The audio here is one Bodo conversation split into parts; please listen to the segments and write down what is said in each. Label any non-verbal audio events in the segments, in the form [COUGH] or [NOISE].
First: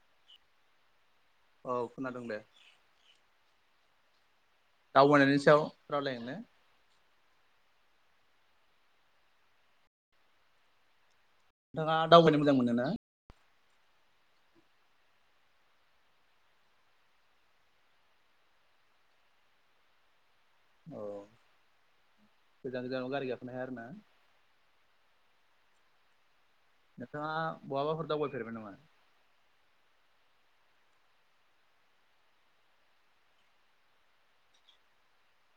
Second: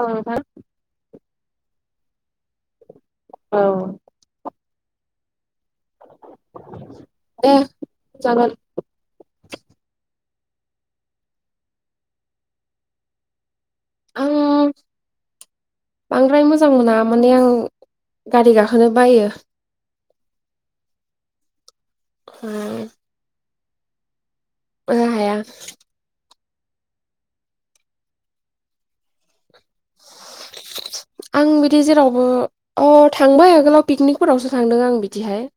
औ नोंथां। औ खोनादों दे। औ दावबायनायनि सायाव रावलायनो ने दे जागोन। नोंथाङा दावबायनो मोजां मोनो ना? आं बांद्राय मोजां मोना माने आं गारि गाखोनो बायो। अ गोजान मोजां गोजानाव गारि गाखोनो हाया आरो ना? ओहो हाया। नोंथाङा बहाबाफोर दावबायफेरबाय नामा? [INAUDIBLE] आं बिदि जेरावबो अ थांबाय आगोलाव पिकनिकफोरावसो थांदों आं बिदिहाय।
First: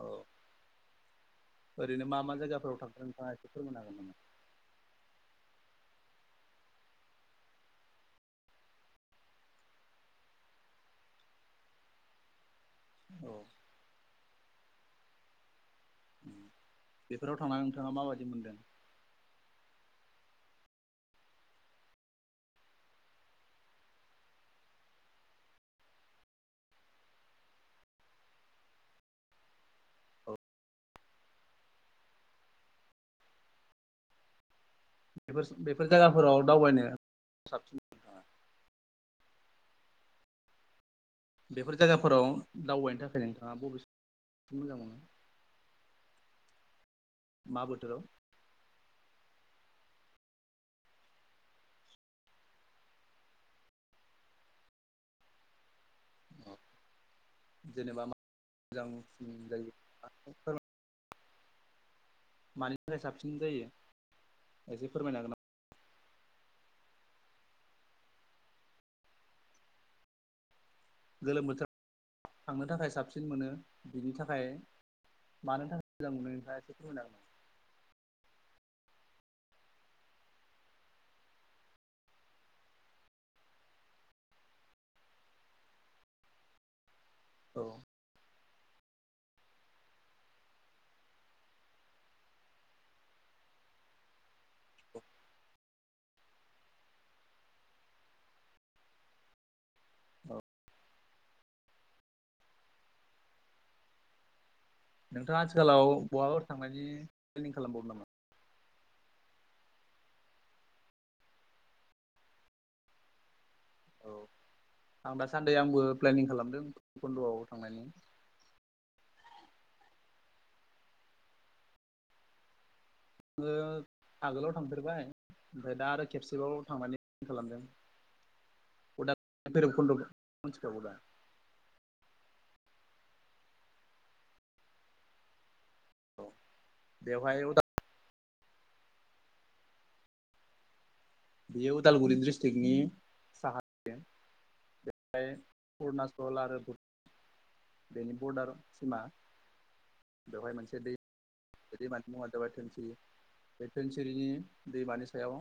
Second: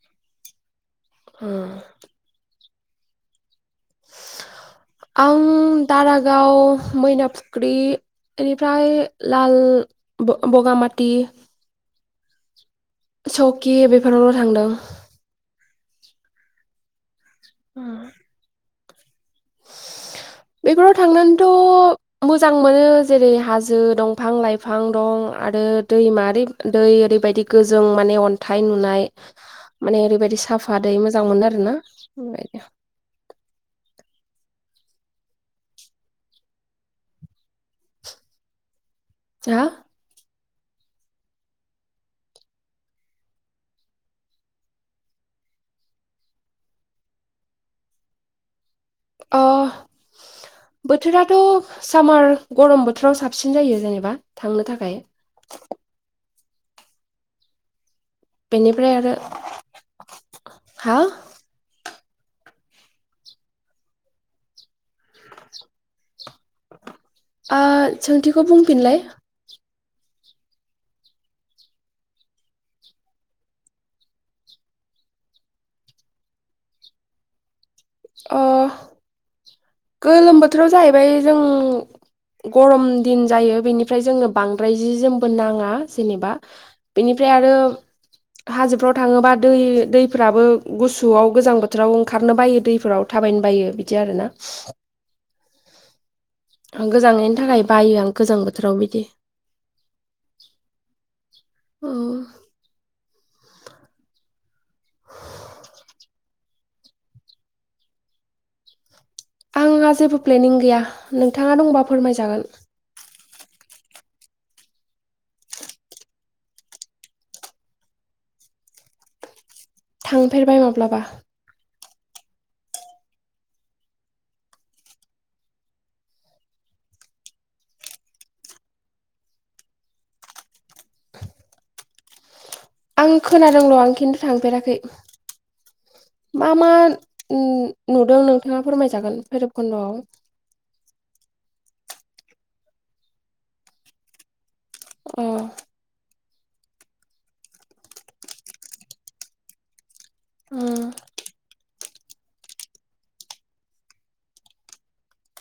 औ ओरैनो मा मा जायगाफोराव थांखो नोंथाङा एसे फोरमायनो हागोन नामा? आं दारागाव मैना फुख्रि इनिफ्राय लाल ब-बगामाति औ सकि बेफोरावल' थांदों। बेफोराव थांना नोंथाङा माबायदि मोनदों? बेफोराव थांनानैथ' मोजां मोनो जेरै हाजो दंफां लाइफां दं आरो दैमारै दै ओरैबायदि गोजों माने अन्थाइ नुनाय माने औ ओरैबायदि साफा दै मोजां मोनो आरो ना बेबादि। बेफोर बेफोर जायगाफोराव दावबायनो साबसिन [UNINTELLIGIBLE] बेफोर जायगाफोराव दावबायनो थाखाय नोंथाङा बबे साबसिन मोजां मोनो? मा बोथोराव? अ [INAUDIBLE] बोथोराथ' सामार गरम बोथोराव साबसिन जायो जेनेबा थांनो थाखाय। [INAUDIBLE] अ जेनेबा मा? बेनिफ्राय आरो हा? मानि थाखाय साबसिन जायो एसे फोरमायनो हागोन नामा? आ सोंथिखौ बुंफिनलाय। गोलोम बोथोराव थांनो थाखाय साबसिन मोनो बिनि थाखाय मानो थाखाय मोजां मोनो नोंथाङा एसे फोरमायनो हागोन? अ गोलोम बोथोराव जाहैबाय जों गरम दिन जायो बेनिफ्राय जोंनो बांद्राय जि जोमबो नाङा जेनेबा बिनिफ्राय आरो औ हाजोफ्राव थाङोबा दै दैफ्राबो गुसुआव गोजां बोथोराव ओंखारनो बायो दैफोराव थाबायनो बायो बिदि आरोना। आं गोजांनायनि थाखाय बायो आं गोजां बोथोराव बिदि। औ औ नोंथाङा आथिखालाव बहाबा थांनायनि प्लेनिं खालामबावदों नामा? आंहा जेबो प्लेनिं गैया नोंथाङा दंबा फोरमायजागोन औ आं दासान्दि आंबो प्लेनिं खालामदों कन्द'आव थांनायनि थांफेरबाय माब्लाबा? आङो आगोलाव थांफेरबाय ओमफ्राय दा आरो खेबसेबाव थांनायनि खालामदों। गद [UNINTELLIGIBLE] बैराखनदखौ मिथिखागौदा? आं खोनादोंल' आं खिन्थु थांफेराखै औ मा -मा बेवहाय उम नुदों नोंथाङा फोरमायजागोन भैरबखुन्द'आव बियो उदालगुरि डिस्ट्रिक्नि साहाथिं अ बेवहाय अरुनाचल आरो बेनि बर्डार सिमा बेवहाय मोनसे उम दै बे दैमानि मुंङानो जाबाय धोनसिरि बे धोनसिरिनि दैमानि सायाव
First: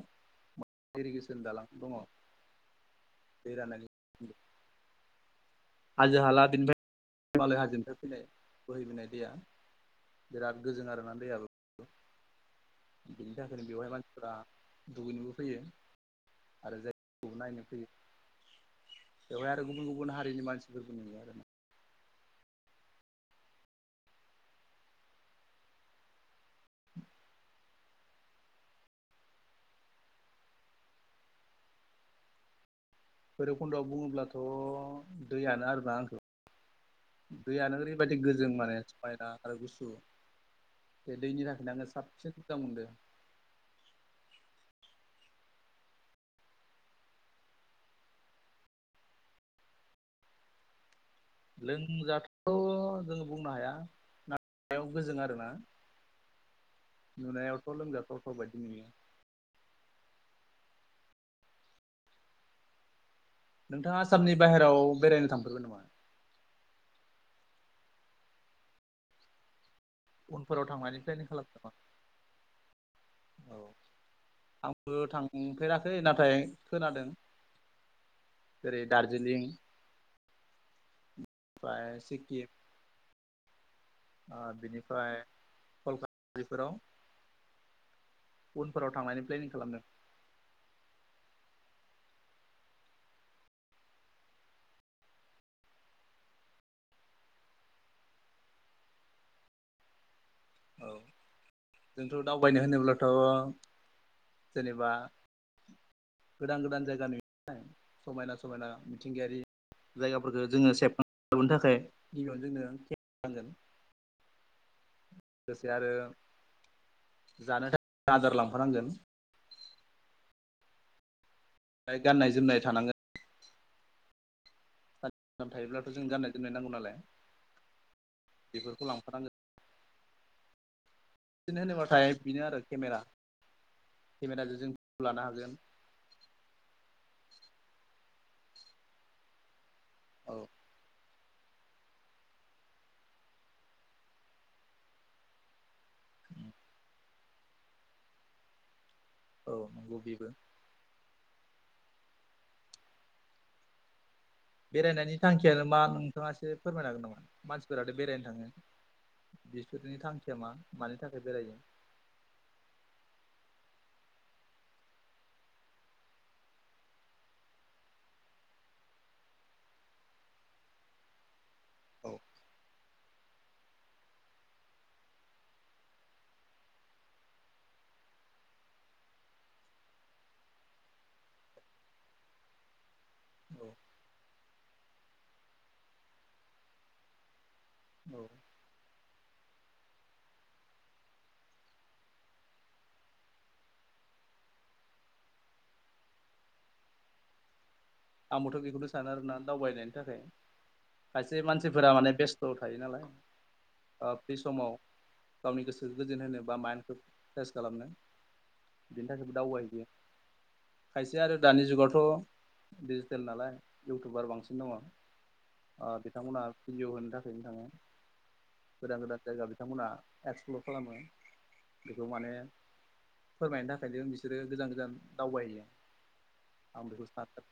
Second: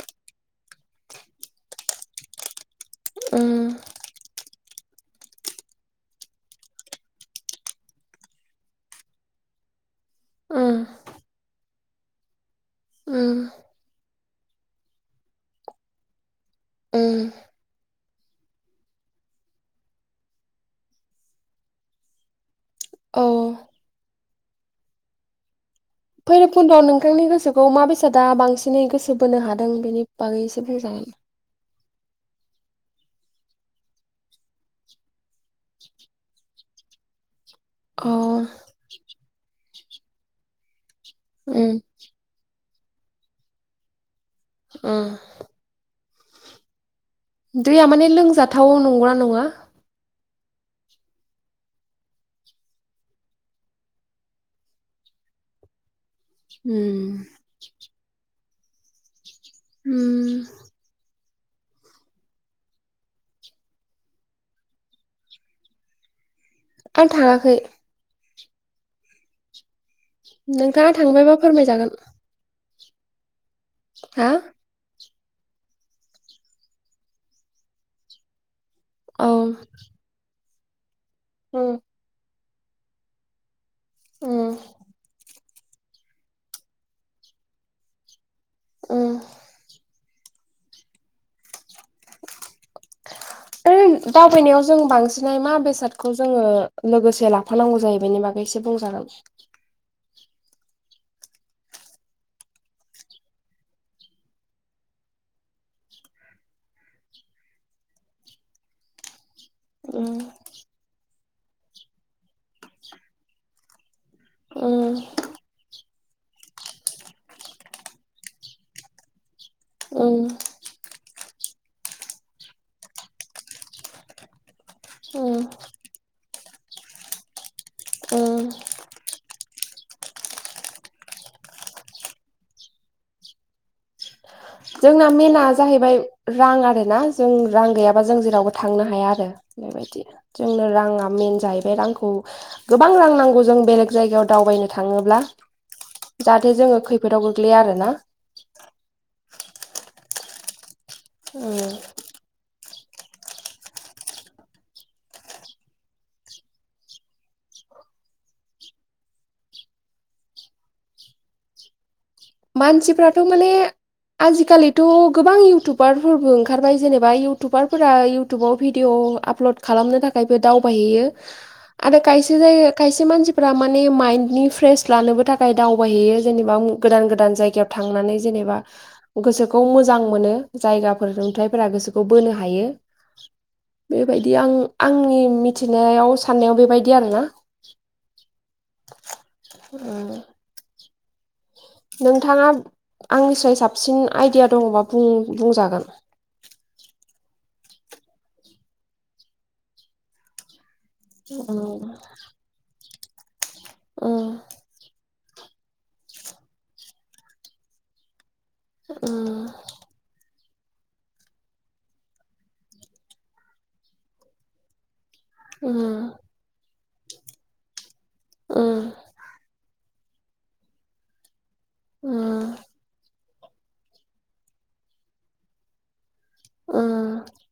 इरिगेसन दालां दङ। बे उम रान [UNINTELLIGIBLE] हाजो हाला बेनिफ्राय हिमालय हाजोनिफ्राय फैनाय बोहैबोनाय दैया बिराद उम गोजों आरोना दैयाबो बिनि उम थाखायनो बेवहाय मानसिफोरा दुगैनोबो फैयो। आरो उम जायगाखौबो नायनो फैयो। बेवहाय आरो गुबुन- गुबुन हारिनि मानसिफोरबो नुयो आरो। औ औ भैरबखुन्द'आव नोंथांनि गोसोखौ मा बेसादा बांसिनै गोसो बोनो हादों बेनि बागै एसे बुंजागोन? भैरबखुन्दआव बुङोब्लाथ' दैयानो आरोना आंखौ दैयानो अ ओरैबायदि गोजों माने समायना आरो गुसु बे दैनि थाखायनो उम आङो साब थिग-थाग मोनदों। ओं दैया माने लोंजाथाव नंगौना नङा? लोंजाथाव जोङो बुंनो हाया नाथाय सायाव गोजों आरोना। उम नुनायावथ' लोंजाथावथाव' बायदि नुयो। उम नोंथाङा आसामनि बाहेरायाव बेरायनो थांफेरबाय नामा? आं थांङाखै उनफोराव नोंथाङा थांनानै प्लेनिं थांबायबा खालामदों फोरमायजागोन औ हा आंबो थांफेराखै नाथाय खोनादों। जेरै औ दार्जिलिं उम ओमफ्राय सेकिब ओ उम बिनिफ्राय बिफोराव उनफोराव उम थांनायनि प्लेनिं खालामदों। दावबायनायाव जों बांसिनै मा बेसादखौ जोङो लोगोसे लाफानांगौ जायो बेनि बागै एसे बुंजागोन। औ जोंथ' दावबायनो होनोब्लाथ' जेनेबा गोदान-गोदान जायगा नुयोमोन आरो समायना समायना मिथिंगायारि उम जायगाफोरखौ जोङो सेबखां दिहुननो थाखाय गिबियावनो जोंनो केमेरा नांगोन। उम लोगोसे आरो जानो थाखाय आदार लांफानांगोन। ओम ओय गाननाय-जोमनाय थानांगोन। उम ाम थायोब्लाथ' जों गाननाय-जोमनाय नांगौ नालाय उम बेफोरखौ लांफानांगोन। बिदिनो होनोबाथाय बेनो आरो केमेरा। केमेराजों जों जोंना लानो मेनआ हागोन जाहैबाय रां आरोना जों रां गैयाबा जों जेरावबो थांनो हाया आरो। बेबायदि औ जोंनो रांआ मेन जाहैबाय रांखौ गोबां रां नांगौ जों बेलेग जायगायाव दावबायनो थाङोब्ला जाहाथे जोङो खै फोदआव गोग्लैया आरो ना। औ नंगौ बेबो। उम। बेरायनायनि थांखियानो मा नोंथाङा इसे फोरमायनो हागोन नामा मानसिफोरादि बेरायनो थाङो। बेफोरनि थांखिआ मा मानि थाखाय बेरायो? मानसिफ्राथ' माने आजिखालिथ' गोबां इउटुबारफोरबो ओंखारबाय जेनेबा इउटुबारफोरा इउटुबाव भिडिअ' आप ब्लड खालामनो थाखायबो दावबायहैयो [INAUDIBLE] आरो कायसे जायोगा कायसे मानसिफोरा माने माइन्दनि फ्रेस लानोबो थाखाय दावबायहैयो जेनेबा उम गोदान गोद दान जायगायाव थांनानै जेनेबा गोसोखौ मोजां मोनो जायगाफोर नुंथायफोरा गोसोखौ बोनो हायो। औ। बेबायदि आं आंनि मिथिनायाव साननायाव बेबायदि आरोना। औ। उम। नोंथाङाब आंनिसाय साबसिन आइदिया दङबा बुं बुंजागोन! आंबोथ' बेखौनो सानो आरोना दावबायनायनि थाखाय खायसे मानसिफोरा माने बेस्ट स' थायो नालाय ओ बे समाव गावनि गोसोखो गोजोन होनो बा माइनडखो फ्रेस खालामनो बिनि थाखायबो दावबाय हैैयो खायसे आरो दानि जुगआवथ' डिजिटेल नालाय इउटुबार बांसिन दङ ओ बिथांमोनहा भिदिअ होनो थाखायनो थाङो गोदान गोदान जायगा बिथांमोनहा एक्सप्लर खालामो बेखौबो माने फोरमायनो थाखायनो बिसोरो गोजान गोजान दावबायहायो आं बेखौसो थाथार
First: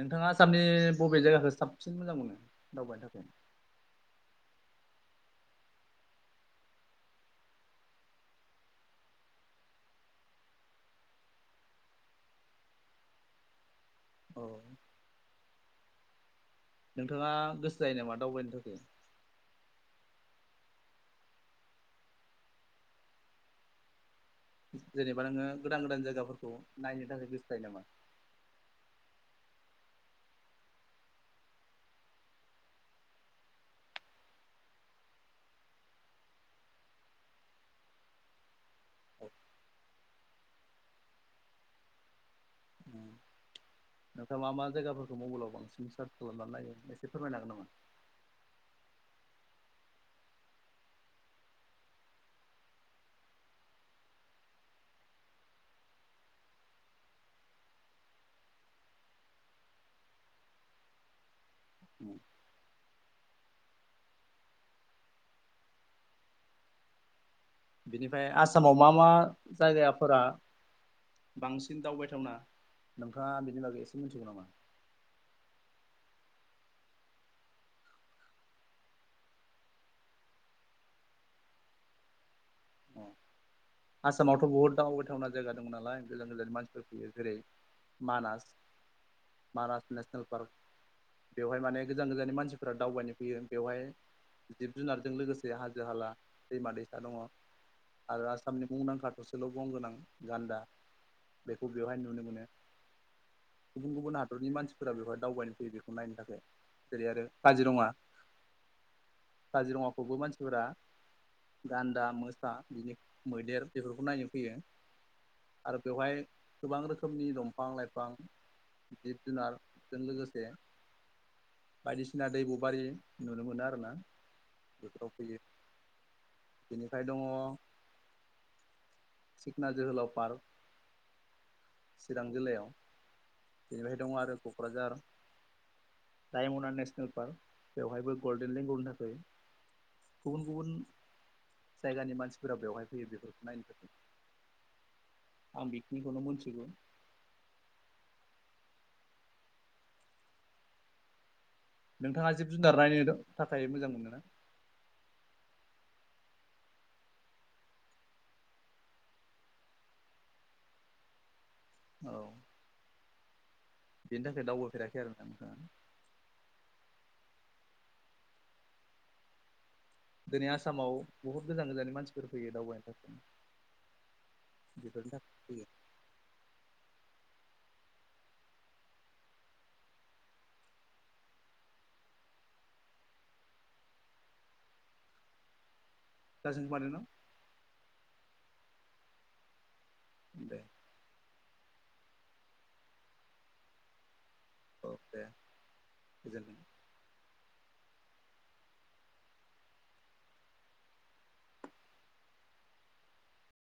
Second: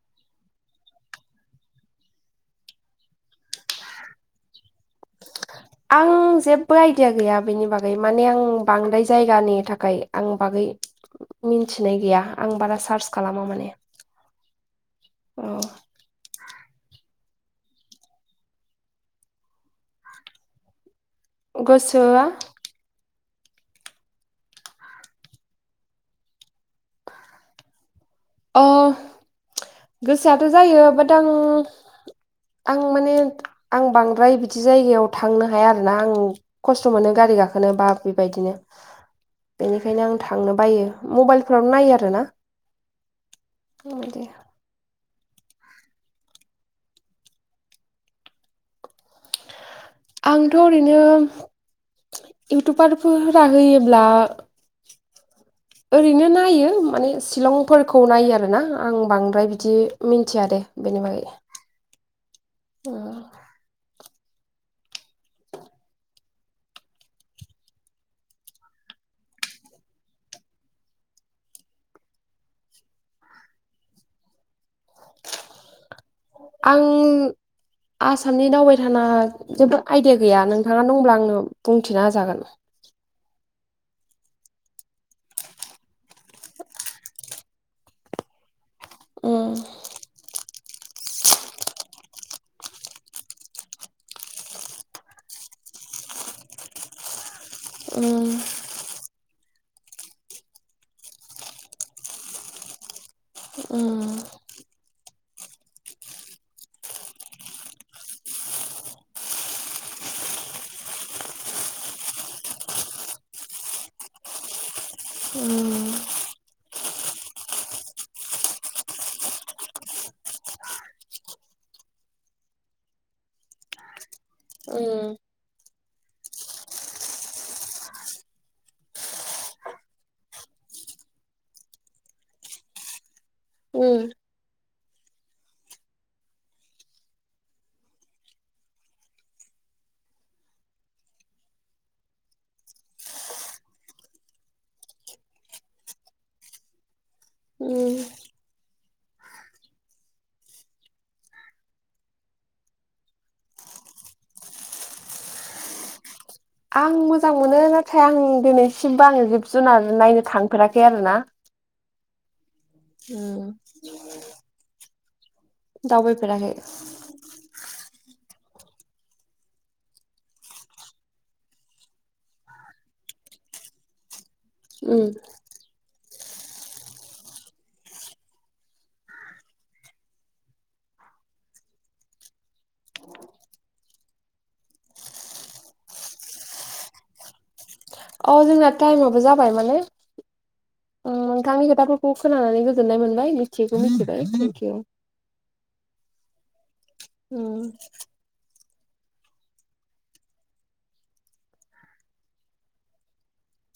नोंथाङा आसामनि बबे जायगाखौ साबसिन मोजां मोनो दावबायनो थाखाय आं जेबो आयदिया गैया बेनि बागै माने आं बांद्राय जायगानि थाखाय आं बागै मिनथिनाय गैया आं बारा सार्च खालामा माने औ। अम नोंथांआ गोसो जायो नामा दावबायनो थाखाय? गोसोआ जेनेबा नोङो गोदान गोदान जायगाफोरखौ नायनो थाखाय गोसोजायो नामा? अह गोसोआथ' जायो बाट आं। आं माने आं बांद्राय बिदि जायगायाव थांनो हाया आरोना आं खस्थ' मोनो गारि गाखोनो बा बेबायदिनो औ बेनिखायनो आं थांनो बायो मबाइलफोरावनो नायो आरोना उम बेबायदि नोंथाङा मा मा जायगाफोरखौ मबाइलआव बां सिम सार्स खालामनानैनायोन एसे फोरमायनांगोन नामा? आंथ' ओरैनो इउटुबारफोरफोरा होयोब्ला ओरैनो नायो माने शिलंफोरखौ नायो आरोना आं बांद्राय बिदि मिथिया दे बेनि बागै। उ [INAUDIBLE] बिनिफ्राय आसामाव मा मा जायगाफोरा बांसिन दावबायथावना नोंथाङा बेनि बागै एसे मिथिगौ नामा? आं आसामनि दावबायथाना जेबो आइडिया गैया, नोंथाङा दंब्ला आंनो बुंथिना हाजागोन। अ। आसामावथ' बुहुत दावबायथावना जायगा दं नालाय गोजान गोजाननि मानसिफोर फैयो, जेरै मानास मानास नेसनेल पार्क। बेवहाय माने गोजान गोजाननि मानसिफोरा दावबायनो फैयो। बेवहाय जिब जुनारजों लोगोसे हाजो हाला, दैमा दैसा दङ। ओ आरो आसामनि मुंदांखा थसेल' गं गोनां गान्दा बेखौ बेवहाय नुनो मोनो। उम गुबुन गुबुन हादरनि मानसिफोरा बेवहाय दावबायनो फैयो, बेखौ नायनो थाखाय। जेरै आरो काजिरङा काजिरङाखौबो मानसिफोरा गान्दा, मोसा बिनि मैदेर बेफोरखौ नायनो फैयो। आरो उम बेवहाय गोबां रोखोमनि दंफां लाइफां जिब जुनारजों लोगोसे बायदिसिना दैब'बारि नुनो मोनो आरो ना। उम बेफोराव फैयो। बेनिफ्राय दङ सिखना जोहोलाव पार्क चिरां जिल्लायाव। बेनिफ्राय उम दङ आरो क'क्राझार रायमना नेसनेल पार्क, बेवहायबो गल्डेन लेंगुरनि थाखाय गुबुन गुबुन जायगानि मानसिफोरा बेवहाय फैयो बेफोरखौ नायनो थाखाय, आं बेखिनिखौनो मोनथिगौ। उम। नोंथाङा जिब जुनार नायनो थाखाय मोजां मोनो ना? आं मोजां मोनो, नाथाय आं दिनैसिमबो आं जिब जुनार नायनो थांफेराखै आरोना। औ। औ। बेनि थाखाय दावबोफेराखै आरो नोंथाङा? दावबाय फेराखै। दिनै आसामाव बहुत गोजान गोजाननि मानसिफोर फैयो दावबायनो थाखाय। उम बेफोरनि थाखाय फैयो। [UNINTELLIGIBLE] न? औ जोंना टाइमाबबो जाबाय माने दे। ओम नोंथांनि खोथाफोरखौ खोनानानै गोजोननाय मोनबाय, मिथियैखौ मिथिबाय। थेंकिउ। औ दे गोजोन [UNINTELLIGIBLE] उम।